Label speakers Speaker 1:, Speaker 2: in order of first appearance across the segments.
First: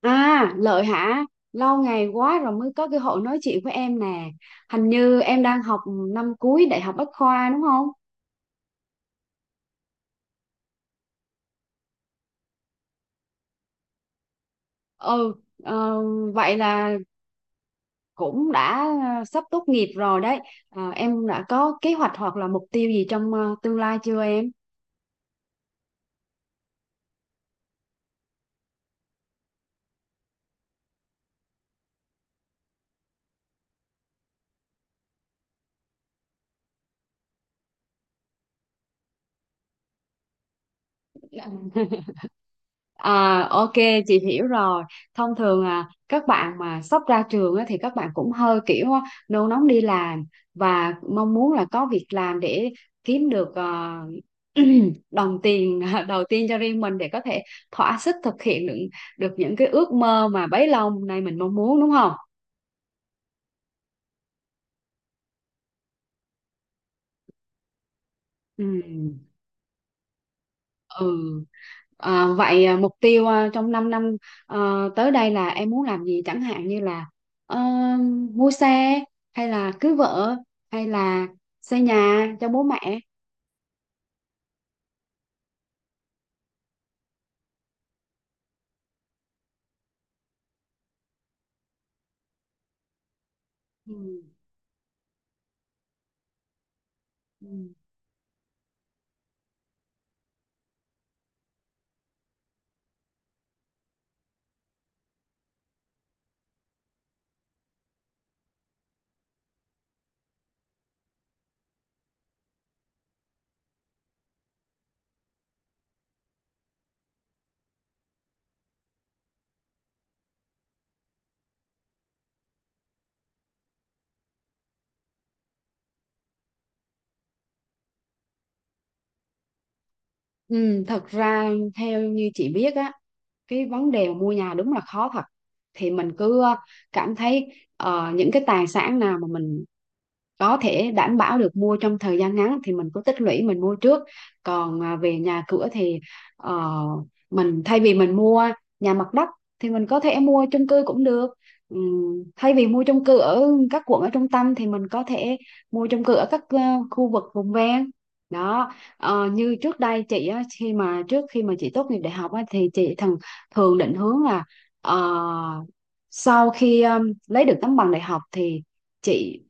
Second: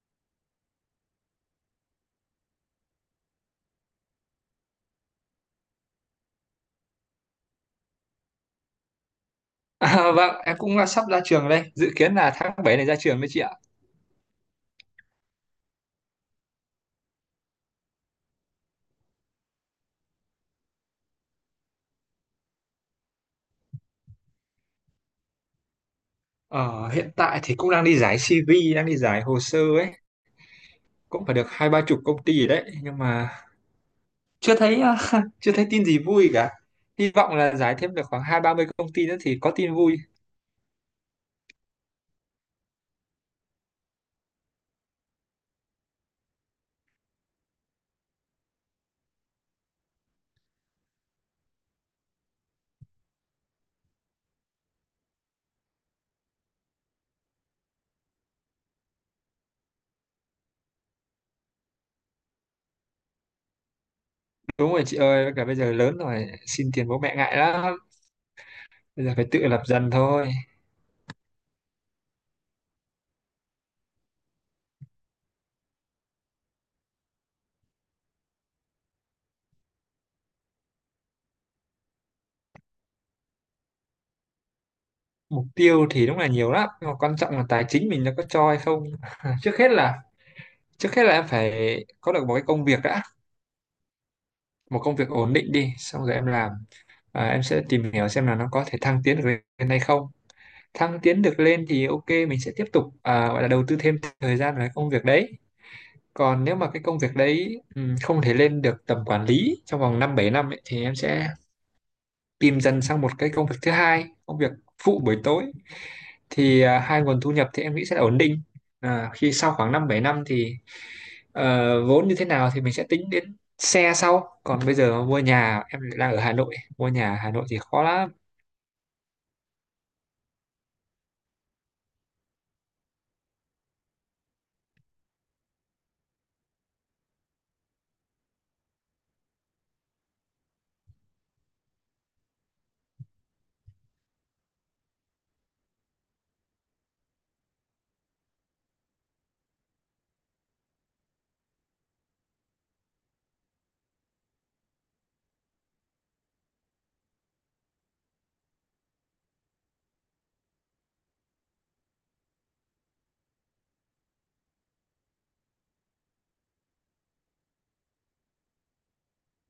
Speaker 1: À, Lợi hả? Lâu ngày quá rồi mới có cơ hội nói chuyện với em nè. Hình như em đang học năm cuối Đại học Bách khoa đúng không?
Speaker 2: Vâng, em cũng sắp ra trường đây, dự kiến là tháng 7 này ra trường đấy chị ạ.
Speaker 1: Ừ, ờ, vậy là cũng đã sắp tốt nghiệp rồi đấy. Ờ, em đã có kế hoạch hoặc là mục tiêu gì trong tương lai chưa em?
Speaker 2: Ờ, hiện tại thì cũng đang đi giải CV, đang đi giải hồ sơ ấy, cũng phải được 20-30 công ty rồi đấy, nhưng mà chưa thấy à, chưa thấy tin gì vui cả. Hy vọng là giải thêm được khoảng 20-30 công ty nữa thì có tin vui.
Speaker 1: À, ok, chị hiểu rồi. Thông thường các bạn mà sắp ra trường á, thì các bạn cũng hơi kiểu nôn nóng đi làm và mong muốn là có việc làm để kiếm được đồng tiền đầu tiên cho riêng mình để có thể thỏa sức thực hiện được những cái ước mơ mà bấy lâu nay mình mong muốn, đúng không?
Speaker 2: Đúng rồi chị ơi, với cả bây giờ lớn rồi, xin tiền bố mẹ ngại lắm,
Speaker 1: Ừ.
Speaker 2: bây giờ phải tự lập dần thôi.
Speaker 1: Ừ. À, vậy mục tiêu trong 5 năm à, tới đây là em muốn làm gì, chẳng hạn như là ờ, mua xe, hay là cưới vợ, hay là xây nhà cho bố mẹ.
Speaker 2: Mục tiêu thì đúng là nhiều lắm, nhưng mà quan trọng là tài chính mình nó có cho hay không. Trước hết là trước hết là em phải có được một cái công việc đã,
Speaker 1: Ừ.
Speaker 2: một công việc ổn định đi xong rồi em làm, em sẽ
Speaker 1: Ừ.
Speaker 2: tìm hiểu xem là nó có thể thăng tiến được lên hay không. Thăng tiến được lên thì ok, mình sẽ tiếp tục, gọi là đầu tư thêm thời gian vào cái công việc đấy. Còn nếu mà cái công việc đấy không thể lên được tầm quản lý trong vòng 5-7 năm ấy, thì em sẽ tìm dần sang một cái công việc thứ hai, công việc phụ buổi tối, thì hai nguồn thu nhập thì em nghĩ sẽ là ổn định khi sau khoảng 5-7 năm thì. Ờ, vốn như thế nào thì mình sẽ tính đến xe sau, còn bây giờ mua nhà, em lại đang ở Hà Nội, mua nhà ở Hà Nội thì khó lắm.
Speaker 1: Ừ, thật ra theo như chị biết á, cái vấn đề mà mua nhà đúng là khó thật. Thì mình cứ cảm thấy những cái tài sản nào mà mình có thể đảm bảo được mua trong thời gian ngắn thì mình cứ tích lũy mình mua trước, còn về nhà cửa thì ờ, mình thay vì mình mua nhà mặt đất thì mình có thể mua chung cư cũng được. Thay vì mua chung cư ở các quận ở trung tâm thì mình có thể mua chung cư ở các khu vực vùng ven đó. Ờ, như trước đây chị á, khi mà trước khi mà chị tốt nghiệp đại học á, thì chị thường thường định hướng là ờ, sau khi lấy được tấm bằng đại học thì chị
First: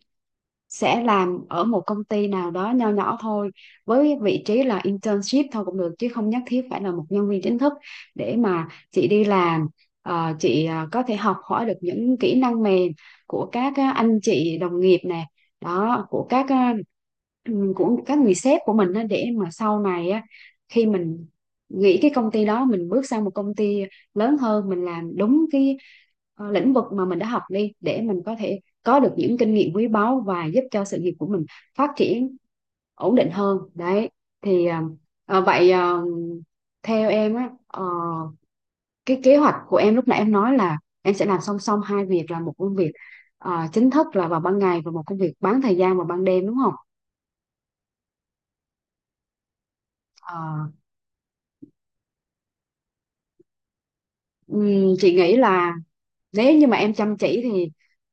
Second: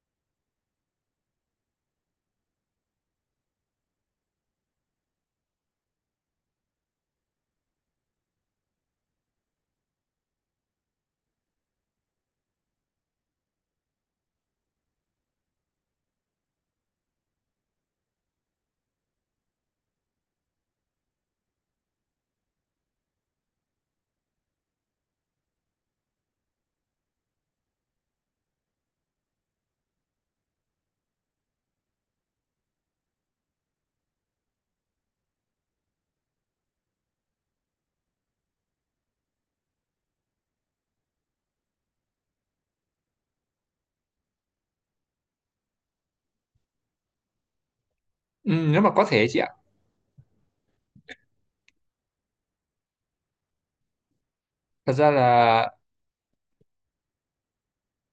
Speaker 1: sẽ làm ở một công ty nào đó nho nhỏ thôi, với vị trí là internship thôi cũng được chứ không nhất thiết phải là một nhân viên chính thức, để mà chị đi làm chị có thể học hỏi được những kỹ năng mềm của các anh chị đồng nghiệp nè, đó của các của các người sếp của mình á, để mà sau này á, khi mình nghỉ cái công ty đó mình bước sang một công ty lớn hơn, mình làm đúng cái lĩnh vực mà mình đã học đi, để mình có thể có được những kinh nghiệm quý báu và giúp cho sự nghiệp của mình phát triển ổn định hơn đấy. Thì ờ, vậy ờ, theo em á, cái kế hoạch của em lúc nãy em nói là em sẽ làm song song hai việc, là một công việc chính thức là vào ban ngày và một công việc bán thời gian vào ban đêm, đúng không?
Speaker 2: Ừ, nếu mà có thể chị ạ.
Speaker 1: Ờ,
Speaker 2: Thật ra
Speaker 1: chị nghĩ
Speaker 2: là
Speaker 1: là nếu như mà em chăm chỉ thì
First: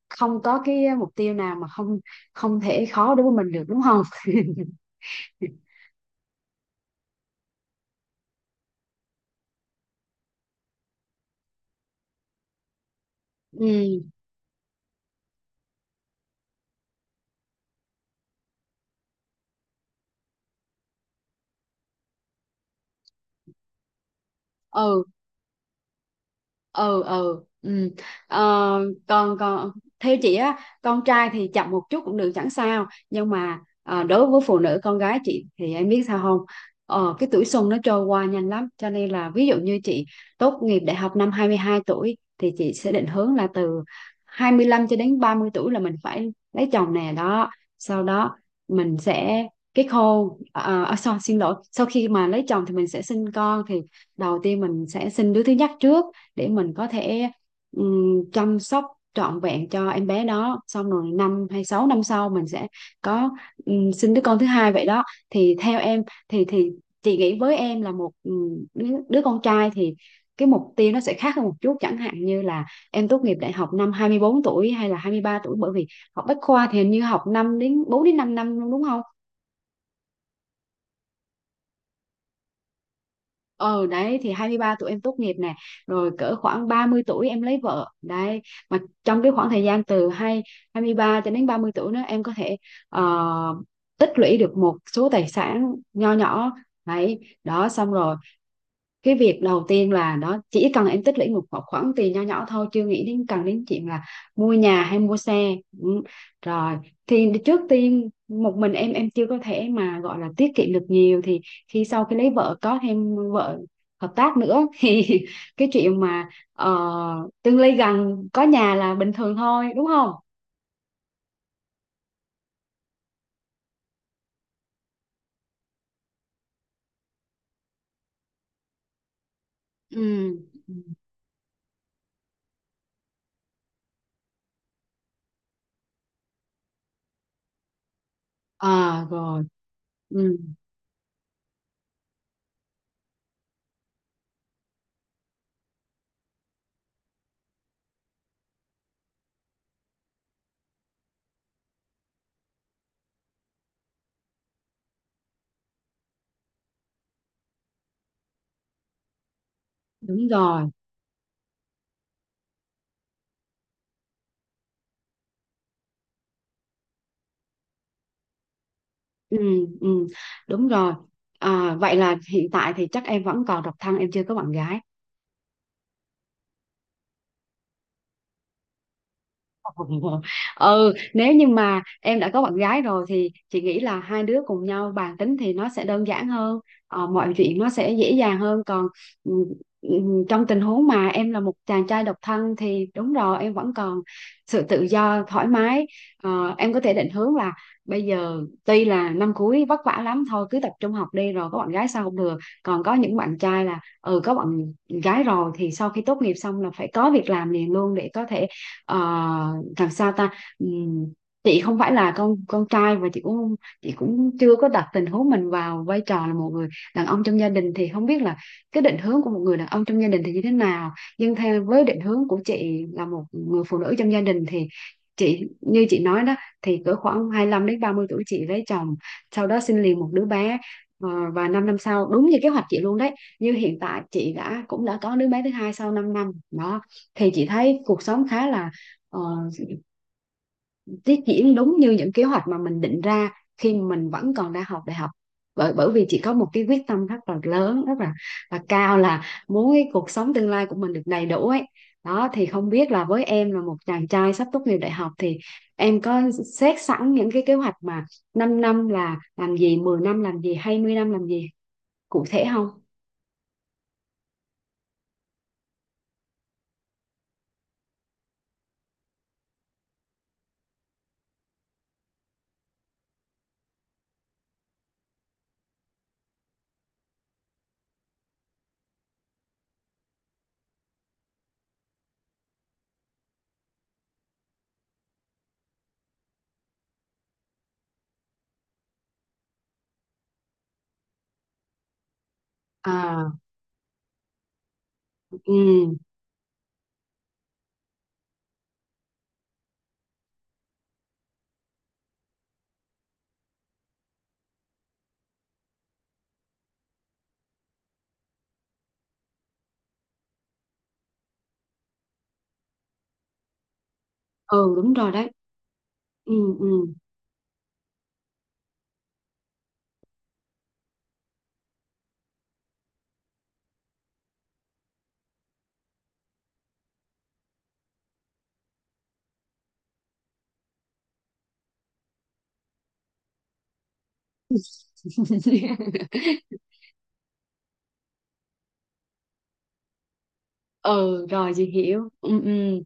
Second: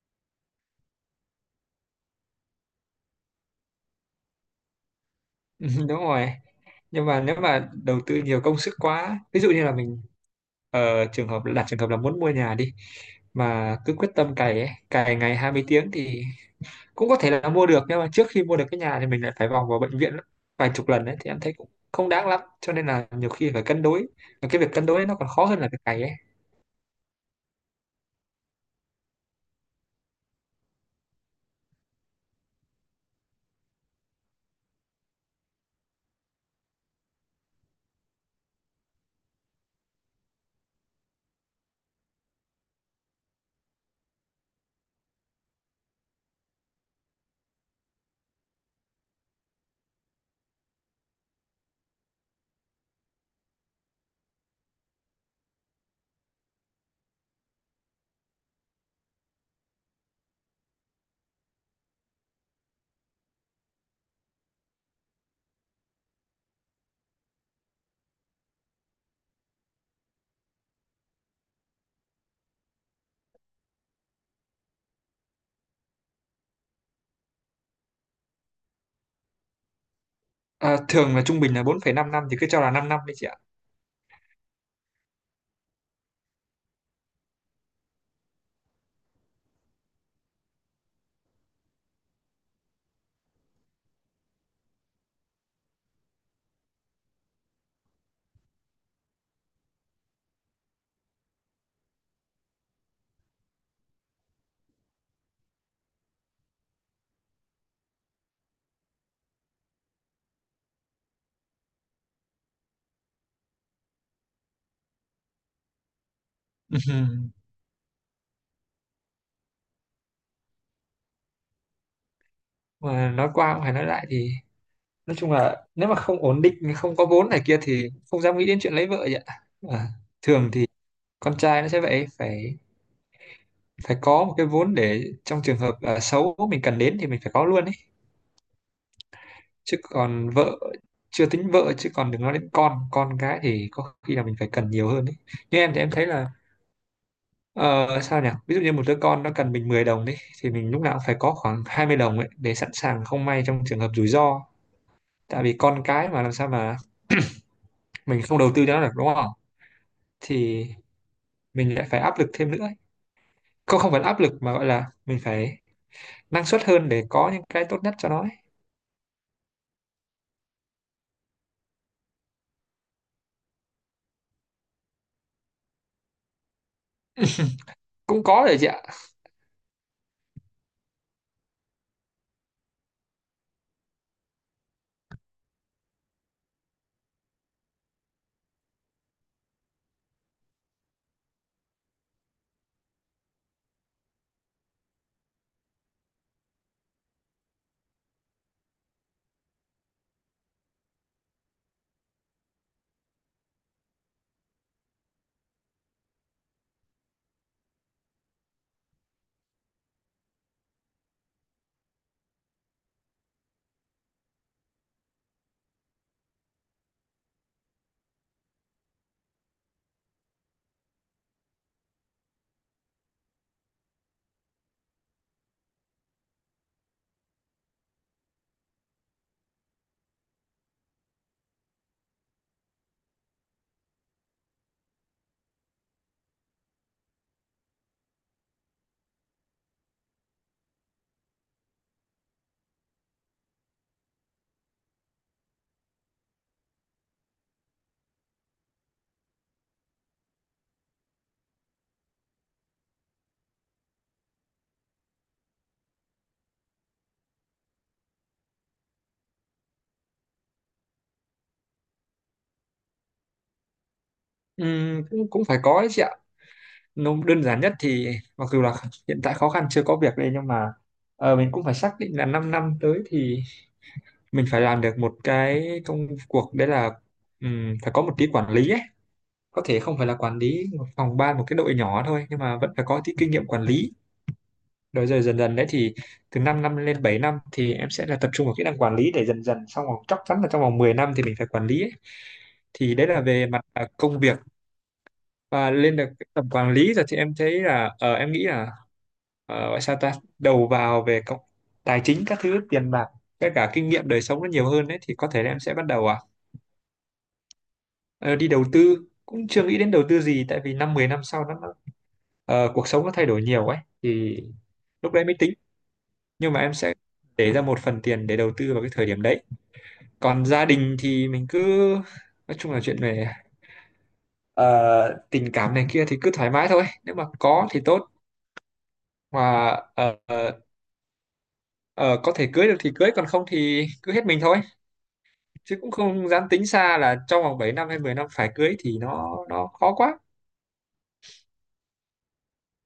Speaker 1: không có cái mục tiêu nào mà không không thể khó đối với mình được, đúng không?
Speaker 2: đúng rồi, nhưng mà nếu mà đầu tư nhiều công sức quá, ví dụ như là mình trường hợp đặt trường hợp là muốn mua nhà đi, mà cứ quyết
Speaker 1: Ừ,
Speaker 2: tâm cày ấy, cày ngày 20 tiếng thì cũng có thể là mua được, nhưng mà trước khi mua được cái nhà thì mình lại phải vòng vào bệnh viện vài chục lần ấy thì em thấy cũng không đáng lắm, cho nên là nhiều khi phải cân đối, và cái việc cân
Speaker 1: ừ,
Speaker 2: đối nó còn khó hơn là cái cày ấy.
Speaker 1: ừ, ừ, ừ. Ờ, còn còn theo chị á, con trai thì chậm một chút cũng được, chẳng sao, nhưng mà đối với phụ nữ con gái chị thì em biết sao không? Ờ, cái tuổi xuân nó trôi qua nhanh lắm, cho nên là ví dụ như chị tốt nghiệp đại học năm 22 tuổi thì chị sẽ định hướng là từ 25 cho đến 30 tuổi là mình phải lấy chồng nè đó, sau đó mình sẽ kết hôn. Sorry, xin lỗi, sau khi mà lấy chồng thì mình sẽ sinh con. Thì đầu tiên mình sẽ sinh đứa thứ nhất trước, để mình có thể chăm sóc trọn vẹn cho em bé đó, xong rồi năm hay sáu năm sau mình sẽ có sinh đứa con thứ hai vậy đó. Thì theo em thì chị nghĩ với em là một đứa con trai thì cái mục tiêu nó sẽ khác hơn một chút, chẳng hạn như là em tốt nghiệp đại học năm 24 tuổi hay là 23 tuổi, bởi vì học bách khoa thì hình như học 5 đến 4 đến 5 năm, đúng không?
Speaker 2: À, thường là trung bình là 4,5 năm, thì cứ cho là 5 năm đi chị ạ.
Speaker 1: Ờ đấy, thì 23 tuổi em tốt nghiệp nè, rồi cỡ khoảng 30 tuổi em lấy vợ đấy. Mà trong cái khoảng thời gian từ 23 cho đến 30 tuổi nữa em có thể ờ, tích lũy được một số tài sản nho nhỏ đấy đó, xong rồi cái việc đầu tiên là nó chỉ cần em tích lũy một khoản khoản tiền nho nhỏ thôi, chưa nghĩ đến cần đến chuyện là mua nhà hay mua xe. Ừ. Rồi thì trước tiên một mình em chưa có thể mà gọi là tiết kiệm được nhiều, thì khi sau khi lấy vợ có thêm vợ hợp tác nữa thì cái chuyện mà
Speaker 2: Ừm.
Speaker 1: tương lai gần có nhà là bình thường thôi, đúng không?
Speaker 2: Mà nói qua cũng phải nói lại thì nói chung là nếu mà không ổn định, không có vốn này kia thì không dám nghĩ đến chuyện lấy vợ vậy ạ. À,
Speaker 1: Ừ.
Speaker 2: thường thì con trai nó sẽ vậy, phải phải có một cái vốn để trong trường hợp xấu mình cần đến thì mình phải có luôn ấy.
Speaker 1: À rồi.
Speaker 2: Chứ còn
Speaker 1: Ừ.
Speaker 2: vợ, chưa tính vợ, chứ còn đừng nói đến con cái thì có khi là mình phải cần nhiều hơn ấy. Nhưng em thì em thấy là, ờ, sao nhỉ? Ví dụ như một đứa con nó cần mình 10 đồng đi thì mình lúc nào cũng phải có khoảng 20 đồng ấy để sẵn sàng không may trong trường hợp rủi ro. Tại vì con cái mà làm sao mà mình không đầu tư cho nó được, đúng không?
Speaker 1: Đúng
Speaker 2: Thì
Speaker 1: rồi.
Speaker 2: mình lại phải áp lực thêm nữa ấy. Không, không phải là áp lực mà gọi là mình phải năng suất hơn để có những cái tốt nhất cho nó ấy.
Speaker 1: Ừ, ừ, đúng rồi. À, vậy là hiện tại thì chắc em vẫn còn độc thân, em chưa có bạn gái.
Speaker 2: Cũng có đấy chị ạ.
Speaker 1: Ừ, nếu như mà em đã có bạn gái rồi thì chị nghĩ là hai đứa cùng nhau bàn tính thì nó sẽ đơn giản hơn, mọi chuyện nó sẽ dễ dàng hơn, còn ừ, ừ, trong tình huống mà em là một chàng trai độc thân thì đúng rồi, em vẫn còn sự tự do thoải mái. Ờ, em có thể định hướng là bây giờ tuy là năm cuối vất vả lắm, thôi cứ tập trung học đi, rồi có bạn gái sao không được. Còn có những bạn trai là ừ, có bạn gái rồi thì sau khi tốt nghiệp xong là phải có việc làm liền luôn để có thể ờ, làm sao ta. Ừm, chị không phải là con trai, và chị cũng không- chị cũng chưa có đặt tình huống mình vào vai trò là một người đàn ông trong gia đình, thì không biết là cái định hướng của một người đàn ông trong gia đình thì như thế nào. Nhưng theo với định hướng của chị là một người phụ nữ trong gia đình thì chị như chị nói đó, thì cỡ khoảng hai lăm đến 30 tuổi chị lấy chồng, sau đó sinh liền một đứa bé. Ờ, và 5 năm sau đúng như kế hoạch chị luôn đấy, như hiện tại chị đã cũng đã có đứa bé thứ hai sau 5 năm đó, thì chị thấy cuộc sống khá là ờ, tiết diễn đúng như những kế hoạch mà mình định ra khi mình vẫn còn đang học đại học, bởi bởi vì chị có một cái quyết tâm rất là lớn, là cao, là muốn cái cuộc sống tương lai của mình được đầy đủ ấy đó. Thì không biết là với em là một chàng trai sắp tốt nghiệp đại học thì em có xét sẵn những cái kế hoạch mà 5 năm là làm gì, 10 năm làm gì, hai mươi năm làm gì cụ thể không?
Speaker 2: Cũng cũng phải có đấy chị ạ. Nó đơn giản nhất thì mặc dù là hiện tại khó khăn chưa có việc đây, nhưng mà mình cũng phải xác định là 5 năm năm tới thì mình phải làm được một cái công cuộc đấy là, phải có một tí quản lý ấy, có thể không phải là quản lý một phòng ban, một cái đội nhỏ thôi nhưng mà vẫn phải có tí kinh nghiệm quản lý. Rồi rồi dần dần đấy thì từ 5 năm lên bảy năm thì em sẽ là tập trung vào kỹ năng quản lý để dần dần, xong rồi chắc chắn là trong vòng 10 năm thì mình phải quản lý ấy. Thì đấy là
Speaker 1: À,
Speaker 2: về mặt công việc, và
Speaker 1: ừ,
Speaker 2: lên được cái tầm quản lý rồi thì em thấy là, ờ, em nghĩ là, ờ, gọi sao ta đầu vào về công, tài chính các thứ tiền bạc, tất cả kinh nghiệm đời sống nó nhiều hơn đấy thì có thể là em sẽ bắt đầu. Ờ, đi đầu tư, cũng chưa nghĩ đến đầu tư gì tại vì 5-10 năm sau nó cuộc sống nó thay đổi nhiều ấy thì
Speaker 1: ừ, đúng rồi
Speaker 2: lúc đấy
Speaker 1: đấy.
Speaker 2: mới tính.
Speaker 1: Ừ,
Speaker 2: Nhưng mà
Speaker 1: ừ.
Speaker 2: em sẽ để ra một phần tiền để đầu tư vào cái thời điểm đấy. Còn gia đình thì mình cứ, nói chung là chuyện về ờ, tình cảm này kia thì cứ thoải mái thôi, nếu mà có thì tốt, mà ờ, ờ, ờ, có thể cưới được thì cưới, còn không thì cứ hết mình thôi, chứ cũng không dám tính xa là trong vòng 7 năm hay 10 năm phải cưới thì nó khó quá.
Speaker 1: Ừ, rồi chị hiểu, ừ, ừ.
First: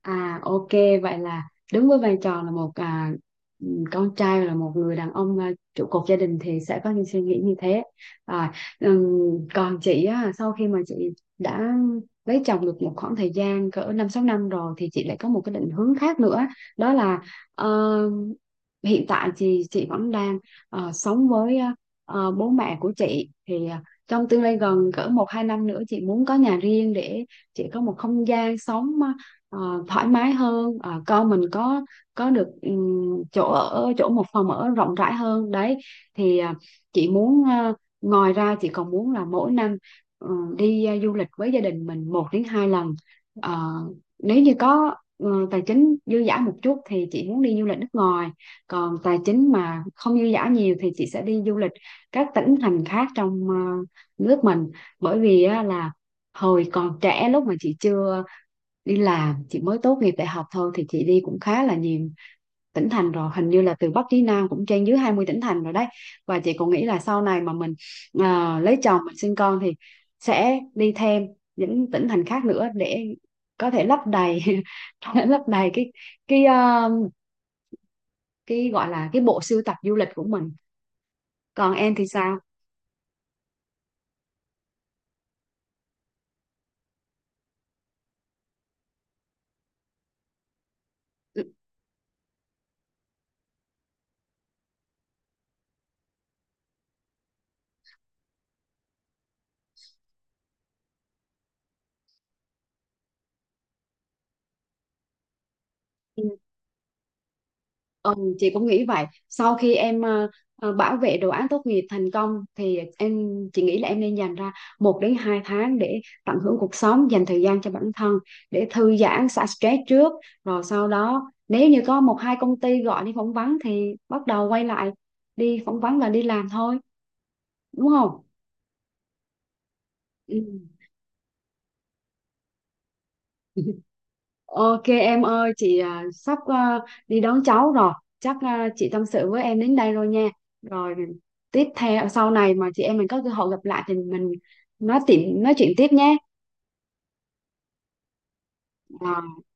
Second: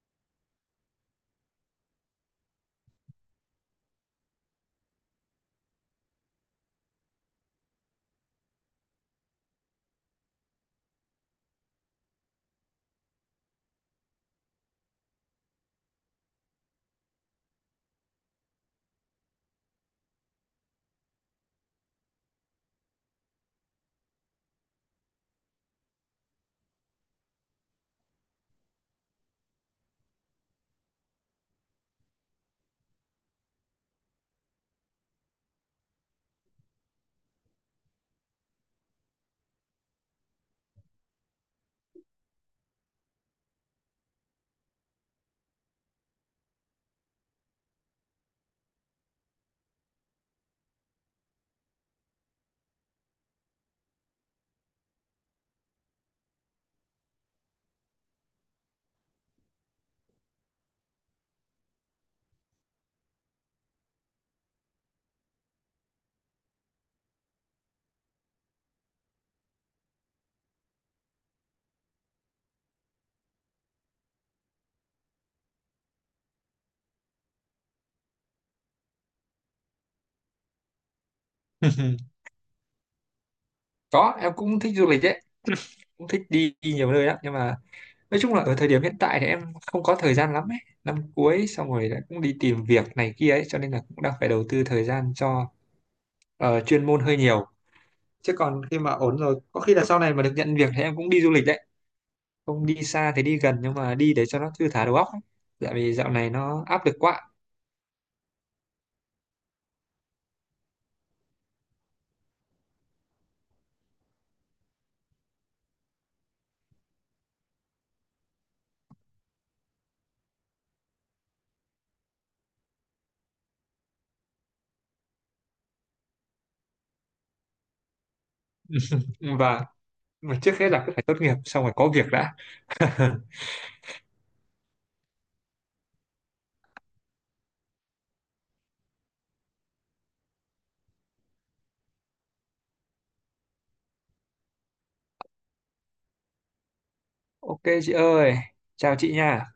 Speaker 1: À, ok, vậy là đứng với vai trò là một con trai, là một người đàn ông trụ cột gia đình, thì sẽ có những suy nghĩ như thế. Rồi, ừm, còn chị á, sau khi mà chị đã lấy chồng được một khoảng thời gian cỡ năm sáu năm rồi thì chị lại có một cái định hướng khác nữa, đó là ờ, hiện tại thì chị vẫn đang sống với bố mẹ của chị, thì trong tương lai gần cỡ một hai năm nữa chị muốn có nhà riêng, để chị có một không gian sống thoải mái hơn. Ờ, con mình có được chỗ ở, chỗ một phòng ở rộng rãi hơn đấy. Thì chị muốn ngoài ra chị còn muốn là mỗi năm ừ, đi du lịch với gia đình mình một đến hai lần. Ờ, nếu như có ừ, tài chính dư dả một chút thì chị muốn đi du lịch nước ngoài, còn tài chính mà không dư dả nhiều thì chị sẽ đi du lịch các tỉnh thành khác trong nước mình. Bởi vì á, là hồi còn trẻ lúc mà chị chưa đi làm, chị mới tốt nghiệp đại học thôi thì chị đi cũng khá là nhiều tỉnh thành rồi, hình như là từ Bắc chí Nam cũng trên dưới 20 tỉnh thành rồi đấy. Và chị cũng nghĩ là sau này mà mình lấy chồng, mình sinh con thì sẽ đi thêm những tỉnh thành khác nữa để có thể lấp đầy lấp đầy cái ờ, cái gọi là cái bộ sưu tập du lịch của mình. Còn em thì sao?
Speaker 2: Có em cũng thích du lịch đấy, cũng thích đi, đi nhiều nơi lắm, nhưng mà nói chung là ở thời điểm hiện tại thì em không có thời gian lắm ấy, năm
Speaker 1: Ừ.
Speaker 2: cuối xong rồi lại cũng đi tìm việc này kia ấy cho nên là cũng đang phải đầu tư thời gian cho chuyên môn hơi nhiều. Chứ còn khi mà ổn rồi, có khi là sau này mà được nhận việc thì em cũng đi du lịch đấy, không đi xa thì đi gần, nhưng mà đi để cho nó thư thả đầu óc ấy. Tại vì dạo
Speaker 1: Ừ.
Speaker 2: này nó áp lực quá.
Speaker 1: Ừ, chị cũng nghĩ vậy. Sau khi em bảo vệ đồ án tốt nghiệp thành công thì chị nghĩ là em nên dành ra một đến hai tháng để tận hưởng cuộc sống, dành thời gian cho bản thân, để thư giãn, xả stress trước. Rồi sau đó nếu như có một hai công ty gọi đi phỏng vấn thì bắt đầu quay lại đi phỏng vấn và đi làm thôi, đúng không?
Speaker 2: Và mà
Speaker 1: Ừ.
Speaker 2: trước hết là cứ phải tốt nghiệp xong rồi có việc đã.
Speaker 1: Ok em ơi, chị sắp đi đón cháu rồi. Chắc chị tâm sự với em đến đây rồi nha. Rồi tiếp theo sau này mà chị em mình có cơ hội gặp lại thì mình nói chuyện tiếp nhé.
Speaker 2: Ok chị ơi, chào chị nha.